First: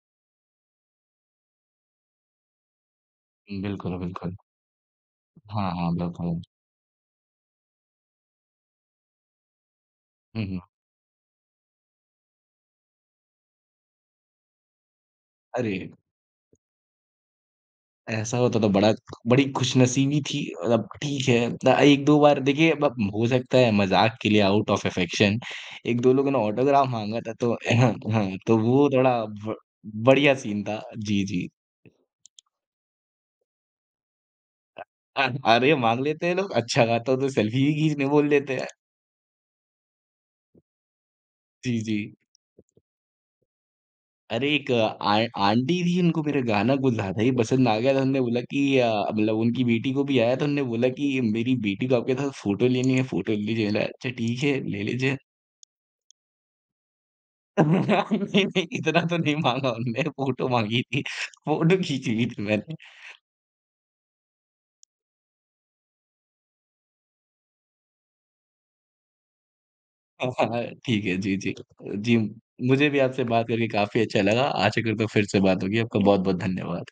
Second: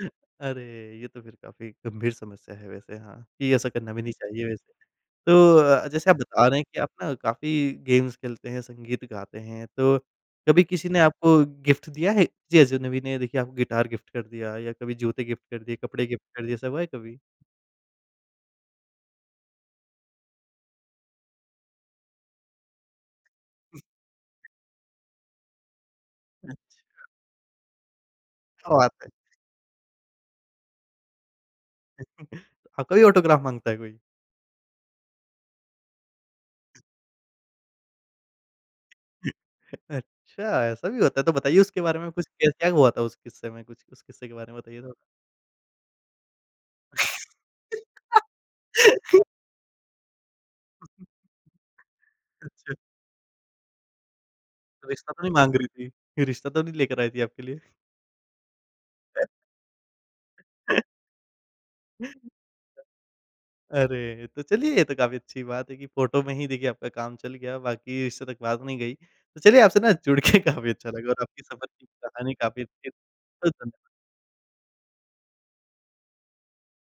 अरे! ये तो फिर काफ़ी गंभीर समस्या है वैसे हाँ, कि ऐसा करना बिल्कुल, भी नहीं बिल्कुल। चाहिए वैसे। हाँ, तो हाँ, जैसे आप बिल्कुल। बता रहे हैं कि आप ना काफ़ी गेम्स खेलते हैं, संगीत गाते हैं तो हुँ, हुँ। कभी किसी ने आपको गिफ्ट दिया है? किसी अजनबी ने देखिए आपको गिटार गिफ्ट कर दिया या कभी जूते गिफ्ट दिए, अरे! कपड़े गिफ्ट कर दिए। ऐसा हुआ है कभी? ऐसा होता तो बड़ा बड़ी खुशनसीबी थी, मतलब ठीक है। उतना एक दो बार देखिए अब हो सकता है मज़ाक के लिए आउट ऑफ अफेक्शन 1 2 लोगों ने ऑटोग्राफ़ अच्छा। माँगा था। तो तो क्या वो बात है! थोड़ा ब बढ़िया सीन था। जी, जी। आपका भी ऑटोग्राफ़ माँगता है कोई? अ अ, अरे माँग लेते हैं लोग। अच्छा गाता हूँ तो सेल्फ़ी भी खींचने बोल देते हैं। अच्छा ऐसा भी होता है। तो बताइए जी, उसके बारे में जी। कुछ। क क्या हुआ था उस किस्से में? कुछ उस किस्से के अरे बारे में एक बताइए थोड़ा? आ आंटी थीं उनको मेरा गाना कुछ ज़्यादा ही पसंद आ गया था। उन्होंने बोला कि अ, मतलब उनकी बेटी को भी आया तो उन्होंने बोला कि मेरी बेटी को आपके साथ फोटो अच्छा। लेनी है, फोटो लीजिए ना। अच्छा ठीक है, ले रिश्ता लीजिए। तो नहीं माँग रही थीं? रिश्ता तो नहीं लेकर आई थीं आपके लिए? नहीं नहीं, इतना तो नहीं माँगा उन्होंने। फोटो माँगी थी फोटो खींची थी मैंने। अरे! तो चलिए ये तो काफ़ी अच्छी बात है कि फोटो में ही देखिए आपका काम चल गया। बाकी रिश्ते तक बात नहीं गई। तो चलिए आपसे ना हाँ, जुड़के हाँ, काफ़ी अच्छा ठीक लगा है, और जी, आपकी जी। सफ़र की जी, कहानी काफ़ी अच्छी मुझे थी। भी आपसे बात बहुत करके धन्यवाद। काफ़ी अच्छा लगा। आशा करता हूँ फिर से बात होगी। आपका बहुत-बहुत धन्यवाद।